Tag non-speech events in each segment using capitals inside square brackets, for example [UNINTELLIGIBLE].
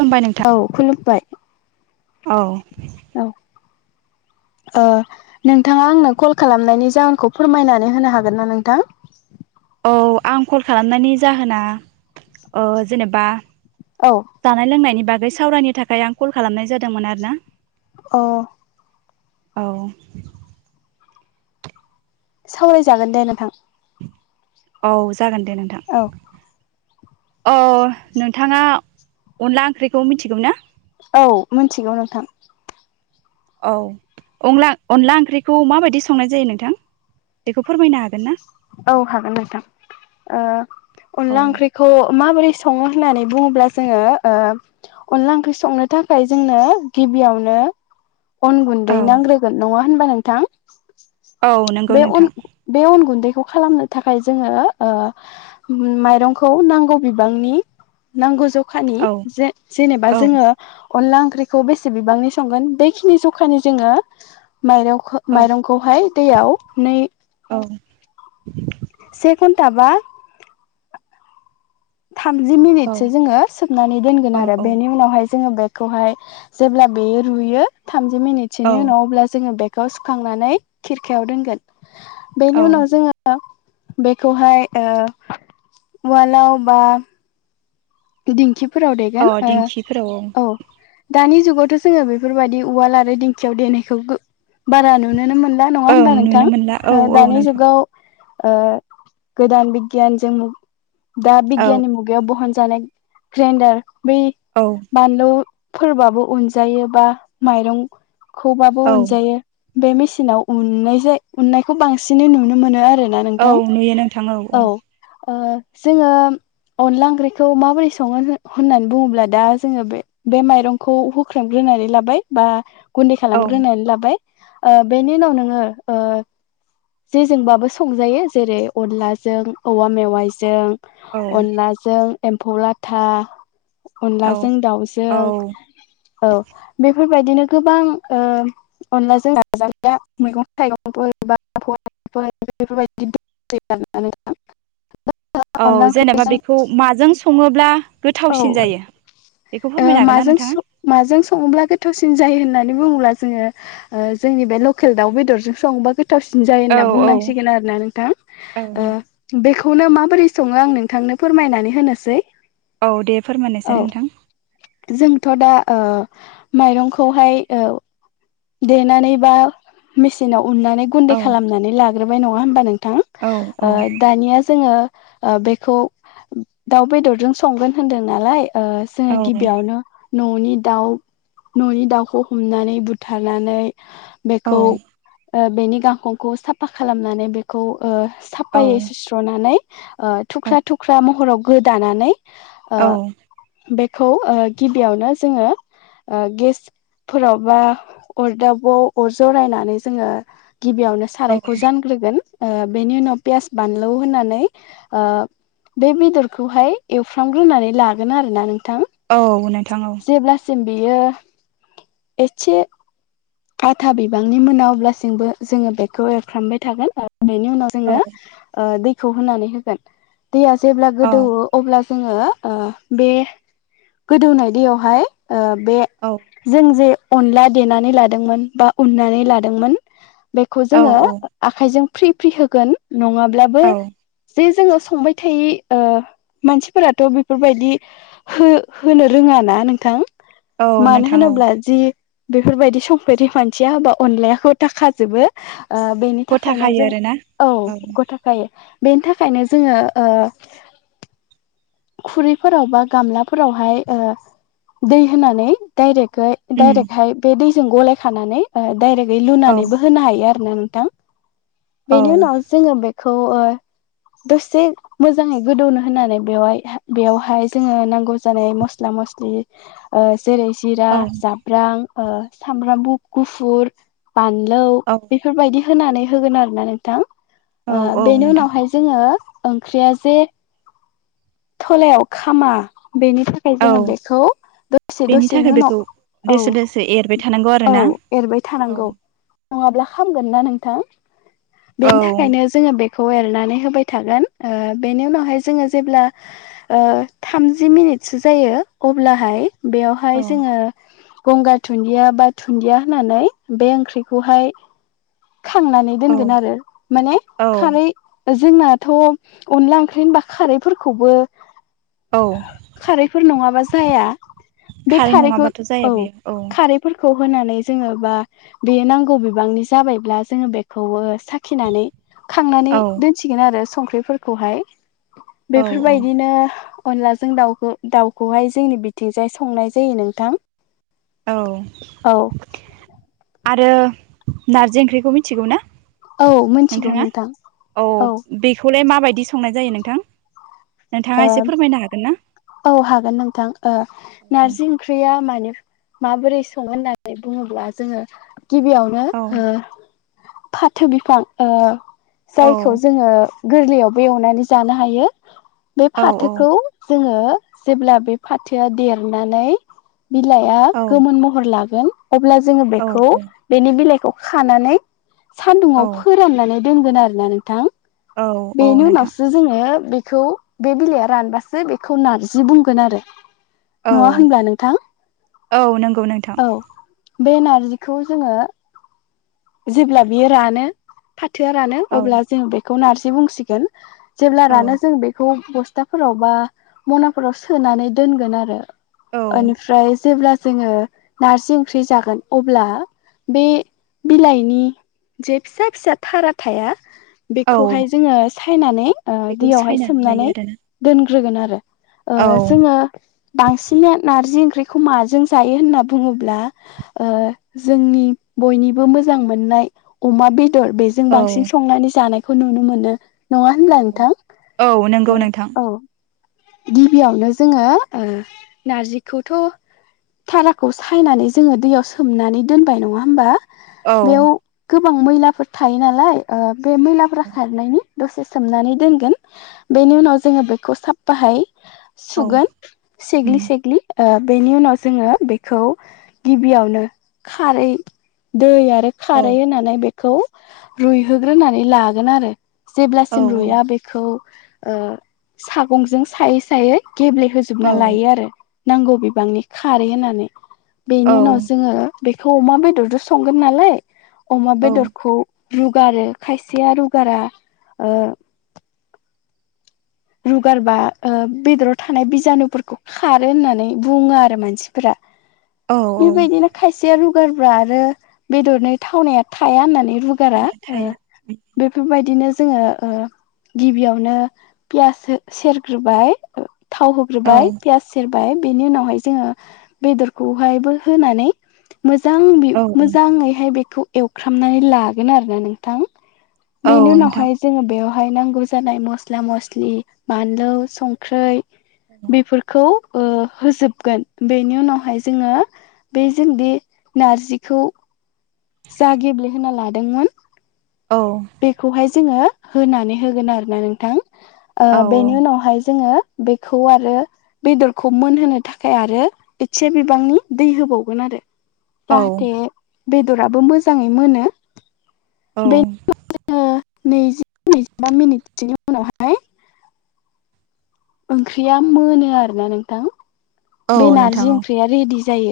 खुलुमबाय नोंथां औ खुलुमबाय औ औ [INAUDIBLE] ओ नोंथाङा आंनो कल खालामनायनि जाहोनखौ फोरमायनानै होनो हागोन ना नोंथां [UNINTELLIGIBLE] औ आं कल खालामनायनि जाहोना जेनेबा औ जानाय लोंनायनि बागै सावरायनो थाखाय आं कल खालामनाय जादोंमोन आरो ना औ औ सावरायजागोन दे नोंथां औ जागोन दे नोंथां औ अ नोंथाङा अनला ओंख्रिखौ मिथिगौ ना औ मिथिगौ नोंथां औ अन अनला ओंख्रिखौ माबायदि संनाय जायो नोंथां बेखौ फोरमायनो हागोन ना औ हागोन नोंथां औ अनला ओंख्रिखौ माबोरै सङो होननानै बुङोब्ला जोङो अनला ओंख्रि संनो थाखाय जोंनो गिबियावनो [INAUDIBLE] अन गुन्दै औ नांग्रोगोन नङा होनबा नोंथां औ नंगौ बे नोंथां अन बे अन गुन्दैखौ खौ खालामनो थाखाय जोङो माइरंखौ नांगौ बिबांनि नांगौ जखानि औ जे-जेनेबा औ जोङो अनला ओंख्रिखौ बेसे बिबांनि संगोन बेखिनि जखानि जोङो माइरं औ माइरंखौहाय दैयाव नै औ से घन्टा बा थामजि औ मिनिटसो जोङो सोबनानै दोनगोन आरो औ बेनि उनावहाय जोङो बे खौहाय जेब्ला बे रुयो थामजि औ मिनिटनि उनाव ज खौ सुखांनानै खिरखायाव दोनगोन औ बेनि उनाव जोङो बेखौहाय ओ उवालाव बा दिंखिफोराव अ देगोन दिंखिफोराव औ दानि जुगावथ जोङो बेफोरबायदि उवाल आरो दिंखियाव देनायखौ बारा नुुनोनो मोनला नङा ओं होनबा नुनो नोंथां मोनला औ औ दानि नोंथां जुगाव गोदान बिगियानजों दा औ बिगियाननि मुगायाव बहनजानाय ग्रेन्डार बे औ बानलु फोरबाबो अनजायो बा माइरंखौबाबो औ अनजायो बे मेचिनाव उननाय जाय उननायखौ बांसिनै नुनो मोनो आरो औ नोंथां नुयो नोंथां औ जोङो अनला ओंख्रिखौ मोरै सङो होननानै बुङोब्ला दा जोङो बे बे माइरंखौ हुख्रेमग्रोनानै लाबाय बा गुन्दै औ खालामग्रोनानै लाबाय बेनि उनाव नोङो जेजोंबाबो संजायो जेरै अनलाजों औवा मेवाइजों अनलाजों एम्फौ लाथा औ अनलाजों औ दाउजों औ बे बेफोरबायदिनो गोबां अनलाजों मैगं थाइगंफोर बा ओमफ्राय बेफोरबायदि अनला औ जेनेबा ओंख्रिजों बेखौ माजों सङोब्ला औ गोथावसिन जायो बेखौ फोरमायनो हागोन ना माजों नोंथाङा? माजों सङोब्ला गोथावसिन जायो होननानै बुङोब्ला जोङो जोंनि बे लकेल दाउ बेदरजों संबा गो थावसिन जायो औ होनना औ बुंनांसिगोन आरो ना औ नोंथां बेखौ खौनो माबोरै सङो आं नोंथांनो फोरमायनानै होनोसै औ दे औ फोरमायनोसै नोंथां जोंथ दा ओ माइरंखौहाय देनानै बा मेचिनाव उननानै गुन्दै औ खालामनानै लाग्रोबाय नङा होमबा नों थां औ ओ औ दानिया जोङो बेखौ दाउ बेदरजों संगोन होनदों नालाय ओ जोङो औ गिबियावनो न'नि दाउ न'नि दाउखौ हमनानै बुथारनानै औ बेखौ बेनि गांखंखौ साफा खालामनानै बेखौ ओ साफायै सुस्र'नानै ओ औ थुख्रा थुख्रा महराव गोदानानै ओ औ बे खौ गिबियावनो जोङो ओ गेसफोराव बा अरदाबाव अर जरायनानै जोङो गिबियावनो औ सारायखौ जानग्रोगोन बेनि उनाव पियास बानलु होनानै ओ बे बेदरखौहाय एवफ्रामग्रोनानै लागोन आरोना नों औ नोंथां औ बियो एसे आथा बिबांनि मोना अब्लासिमबो जोङो बेखौ एरफ्रामबाय थागोन बेनि उनाव औ जोङो दैखौ होनानै होगोन दैया जेब्ला औ गोदौओ अब्ला जोङो ओ बे गोदौनाय दैयावहाय ओ बे औ जों जे अनला देनानै लादोंमोन बानानै लादोंमोन बे औ जोङो आखायजों फ्रि फ्रि होगोन नङाब्लाबो औ जे जोङो संबाय थि मानसिफोराथ' बेफोरबायदि हो होनो रोङा ना नोंथां औ मानो नोंथां औ होनोब्ला जि बेफोरबायदि संपेरि मानसिया हाबा अनलायागथा खाजोबो बेनि गथा थाखायनो खायो जों आरोना औ गथाखायो बेनि थाखायनो जोङो ओ खुरैफोराव बा गामलाफोरावहाय ओ दै होनानै डाइरेक्ट उम डाइरेक्ट हाय बे दैजों गलायखानानै डाइरेक्टै औ लुनानैबो होनो हायो आरो नोंथां औ बेनि उनाव जोङो बेखौ ओ दसे मोजाङै गोदौनो होननानै बेवहाय बेवहाय जोङो नांगौ जानाय मस्ला मस्लि ओ जेरै जिरा औ जाब्रां ओ सामब्रामु गुफुर बानलु औ बेफोरबायदि होनानै होगोन आरो ना नोंथां औ ओ औ बेनि नोंथां उनावहाय जोङो ओंख्रिया जे थलायाव खामा बेनि थाखाय औ जोङो बेखौ दसे बेनि दसेनि थाखाय उनाव बेखौ औ दोसो दोसो एरबाय थानांगौ आरो औ ना एरबाय औ थानांगौ नङाब्ला खामगोन ना नोंथां औ बेनि थाखायनो जोङो बे खौ एरनानै होबाय थागोन ओ बेनि उनावहाय जोङो जेब्ला ओ थामजि मिनिटसो जायो अब्लाहाय बेयावहाय औ जोङो गंगार दुनन्दिया बा दुन्दिया होननानै बे ओंख्रिखौहाय खांनानै औ दोनगोन आरो माने औ खारै जोंनाथ' अनला ओंख्रि बा खारैफोरखौबो औ खारैफोर नङाबा जाया बे खारै खारैखौ नङाबाथ' जाया औ बेयो खारैफोर खौ होनानै जोङो बा बेयो नांगौ बिबांनि जाबायब्ला जोङो बेखौबो साखिनानै खांनानै औ दोनसिगोन आरो संख्रिफोरखौहाय। औ औ बेफोरबायदिनो अनलाजों दाउ दाउखौहाय जोंनि बिथिंजाय संनाय जायो नोंथां। औ आरो नारजि ओंख्रिखौ मिथिगौ ना? औ मिथिगौ नोंथाङा नोंथां औ बेखौलाय माबायदि संनाय जायो नोंथां? नोंथाङा एसे फोरमायनो हागोन ना औ हागोन नोंथां ओ नारजि ओंख्रिया मानि माबोरै सङो होननानै बुङोब्ला जोङो गिबियावनो औ ओ फाथो बिफां ओ औ जायखौ जोङो गोरलैयावबो एवनानै जानो हायो बे औ फाथोखौ जोङो जेब्ला बे फाथोआ देरनानै बिलाइआ औ गोमोन महर लागोन। अब्ला जोङो बेखौ बेनि बिलाइखौ खानानै औ सान्दुंङाव फोराननानै दोनगोन आरोना नोंथां। औ औ बेनि नोंथां उनावसो जोङो बेखौ बे बिलाइआ रानबासो बेखौ नारजि बुंगोन आरो। औ न'ङा होनब्ला नोंथां औ नंगौ नोंथां औ। बे नारजिखौ जोङो जेब्ला बियो रानो फाथोआ रानो औ अब्ला जों बेखौ नारजि बुंसिगोन जेब्ला औ रानो जों बेखौ बस्थाफोराव बा मनाफोराव सोनानै दोनगोन आरो। औ ओमफ्राय जेब्ला जोङो नारजि ओंख्रि जागोन अब्ला बे बिलाइनि जे फिसा फिसा थारा थाया औ बेखौहाय जोङो सायनानै ओ बेखौ दैयावहाय सायनानै लायो सोमनानै आरोना दोनग्रोगोन आरो। औ ओ जोङो बांसिन नारजि ओंख्रि माजों जायो होनना बुङोब्ला ओ जोंनि बयनिबो बो मोजां मोननाय अमा बेदर बेजों औ बांसिन संनानै जानायखौ नुनो मोनो। नङा औ होनब्ला औ औ नंगौ नोंथां नोंथां औ। गिबियावनो जोङो ओ नारजिखौथ' थाराखौ सायनानै जोङो दैयाव सोमनानै दोनबाय नङा होमबा? औ। बेयाव गोबां मैलाफोर थायो नालाय ओ बे मैलाफोरा खारनायनि दसे सोमनानै दोनगोन बेनि उनाव जोङो बेखौ साफफाहाय औ सुगोन सेग्लि उम सेग्लि ओ बेनि उनाव जोङो बेखौ गिबियावनो खारै दै आरो आरो औ खारै होनानै बेखौ रुइहोग्रोनानै लागोन आरो। औ जेब्लासिम रुया बेखौ ओ सागंजों सायै सायै औ गेब्लेहोजोबना लायो आरो नांगौ बिबांनि खारै होननानै बेनि औ उनाव जोङो बेखौ अमा बेदरजों संगोन नालाय अमा औ बेदरखौ रुगारो खायसेया रुगारा ओ रुगारबा ओ बेदराव थानाय बिजानुफोरखौ खारो होननानै बुङो आरो मानसिफोरा औ बेबायदिनो खायसेया रुगारबा आरो बेदरनि थावनाया थाया होननानै रुगारा औ ओ थाया बेफोरबायदिनो जोङो ओ गिबियावनो पियास सेरग्रोबाय थाव औ होग्रोबाय पियस सेर बाय बिनि उनावहाय जोङो बेदरखौहाय होनानै मोजां औ मोजाङैहाय बेखौ एवखामनानै लागोन आरोना नोंथां। औ बेनि नोंथां उनावहाय जोङो बेवहाय नांगौ जानाय मस्ला मस्लि मस्लि बानलु संख्रि औ बेफोरखौ होजोबगोन बेनि उनावहाय जोङो बे जोंदि बे नारजिखौ जा [UNINTELLIGIBLE] औ बेखौहाय जोङो होनानै होगोन आरोना नोंथां ओ औ बेनि उनावहाय जोङो बेखौ आरो बेदरखौ मोनहोनो थाखाय आरो एसे बिबांनि दै होबावगोन आरो औ जाहाथे बेदराबो मोजांङै मोनो औ। बे नैजि नैजिबा मिनिटसोनि उनावहाय ओंख्रिया मोनो आरोना नोंथां औ बे नारजि नोंथां ओंख्रिया रेडि जायो।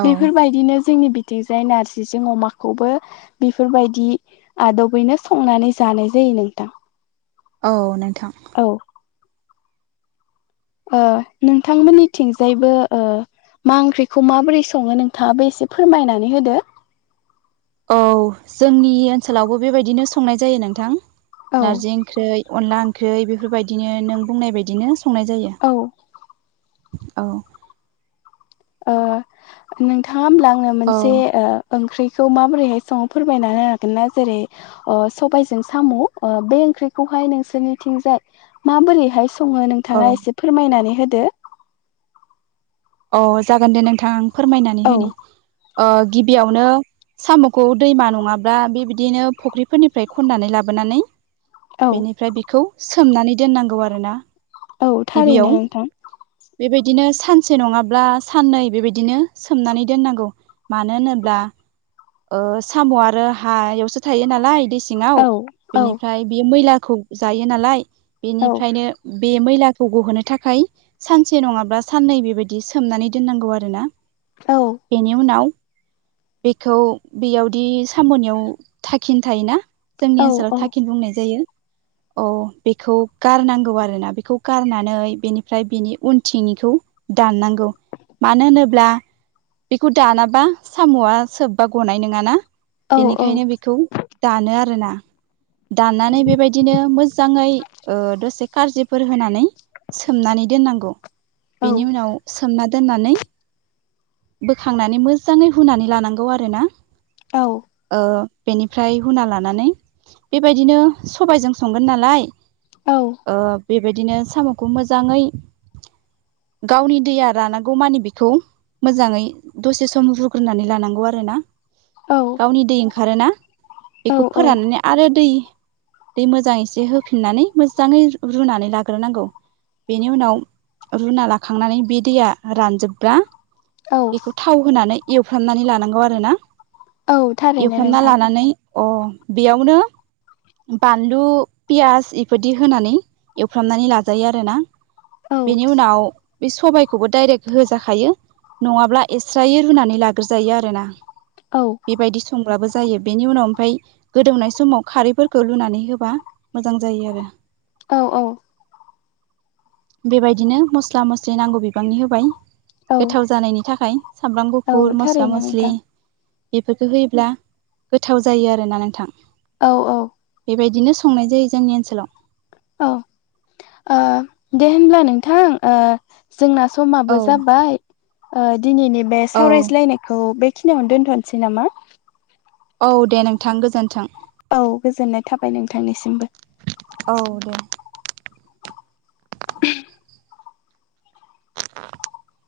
औ बेफोरबायदिनो जोंनि बिथिंजाय नारजिजों अमाखौबो बेफोरबायदि आदबैनो संनानै जानाय जायो। नोंथां औ नोंथां। औ ओ नोंथांमोननिथिंजायबो ओ मा ओंख्रिखौ माबोरै संङो नोंथांङा बो एसे फोरमायनानै होदो औ जोंनि ओनसोलावबो बेबायदिनो संनाय जायो नोंथां औ नारजि ओंख्रै अनला ओंख्रै बेफोरबायदिनो नों बुंनाय बायदिनो संनाय जायो औ औ ओ नोंथांङा होमब्ला आंनो औ मोनसे ओ ओंख्रि खौ माबोरैहाय संङो फोरमायनाहोनो हागोन ना जेरै ओ सबायजों साम' ओ बे ओंंख्रिखौ नोंसोरनिंजाय माबोरैहाय संङो औ नोंथांङा एसे फोरमायनानै होदो। अ जागोन दे नोंथां आं फोरमायनानै औ होनि ओ गिबियावनो साम'खौ दैमा नंङाब्ला बेबायदिनो फुख्रिफोरनिफ्राय खननानै लाबोन नानै औ बेनिफ्राय बेखौ सोमनानै दोननांगौ आरोना औ थारैनो गिबियाव नोंथां बेबायदिनो सान सानसे नंङाब्ला साननै बेबायदिनो सोमनानै दोननांगौ मानो होनोब्ला ओ साम' आरो हायावसो थायो नालाय दै सिंङाव औ औ बेनिफ्राय बेयो मैला खौ जायो नालाय औ बेनिफ्रायनो बे मैलाखौ ग'होनो थाखाय सानसे नंङाब्ला साननै बेबायदि सोमनानै दोननांगौ आरो ना बेनि उनाव खौ बेयावदि साम'नियाव थाखिनि थायोना जोंनि औ ओनसोलाव औ थाखिन बुंनाय जायो। अ बेखौ गारनांगौ आरो ना बेखौ गारनानै बेनिफ्राय बिनि उनथिंनिखौ दाननांगौ मानो होनोब्ला बेखौ दानाबा साम'आ सोब बा गनाय नोंङाना औ औ बेनिखायनो बेखौ दानो आरोना दाननानै बेबायदिनो मोजांङै ओ दसे खारजिफोर होनानै सोमनानै दोननांगौ औ बेनि उनाव सोमना दोननानै बोखांनानै मोजांङै हुनानै लानांगौ आरो ना ओ बेनिफ्राय हुना लानानै बेबायदिनो सबायजों संगोन नालाय ओ बेबायदिनो साम'खौ मोजांङै गावनि दैया रानागौमानि बेखौ मोजांङै दसे सम रुग्रोनानै लानांगौ आरो आरोना औ गावनि दै ओंखारोना औ बेखौ फोराननानै आरो दै दै मोजांं एसे होफिननानै मोजांङै रुनानै लाग्रोनांगौ बेनि उनाव रुना लाखांनानै बे दैया रानजोबब्रा बेखौ थाव होनानै एवफ्रामनानै लानांगौ आरो ना औ थारैनो एवफ्रामना नोंथां लानानै अ बेयावनो बानलु पियास इफोरदि होनानै एवफ्रामनानै लाजायो आरोना औ बिनि उनाव बे सबायाइखौबो डाइरेक्ट होजाखायो नंङाब्ला एस्रायै रुनानै लाग्रोजायो आरो ना औ बेबायदि सं ब्लाबो जायो बेनि उनाव ओमफ्राय गोदौनाय समाव खारैफोरखौ लुनानै होबा मोजां जायो आरो औ औ बेबायदिनो मस्ला मस्लि नांगौ बिबांनि होबाय औ गोथाव जानायनि थाखाय सामब्राम औ गुफुर मस्ला थारैनो मस्लि नोंथां बेफोरखौ होयोब्ला गोथाव जायो आरोना नोंथां औ औ बेबायदिनो संनाय जायो जोंनि ओनसोलाव औ ओ दे होनब्ला नोंथां जोंना समाबो औ जाबाय ओ दिनैनि बे औ सावरायज्लायनायखौ बे दोंथ'नोसै नामा? औ दे नोंथां गोजोन्थों। औ गोजोननाय थाबाय नोंथांनिसिमबो। औ दे [INAUDIBLE] [INAUDIBLE]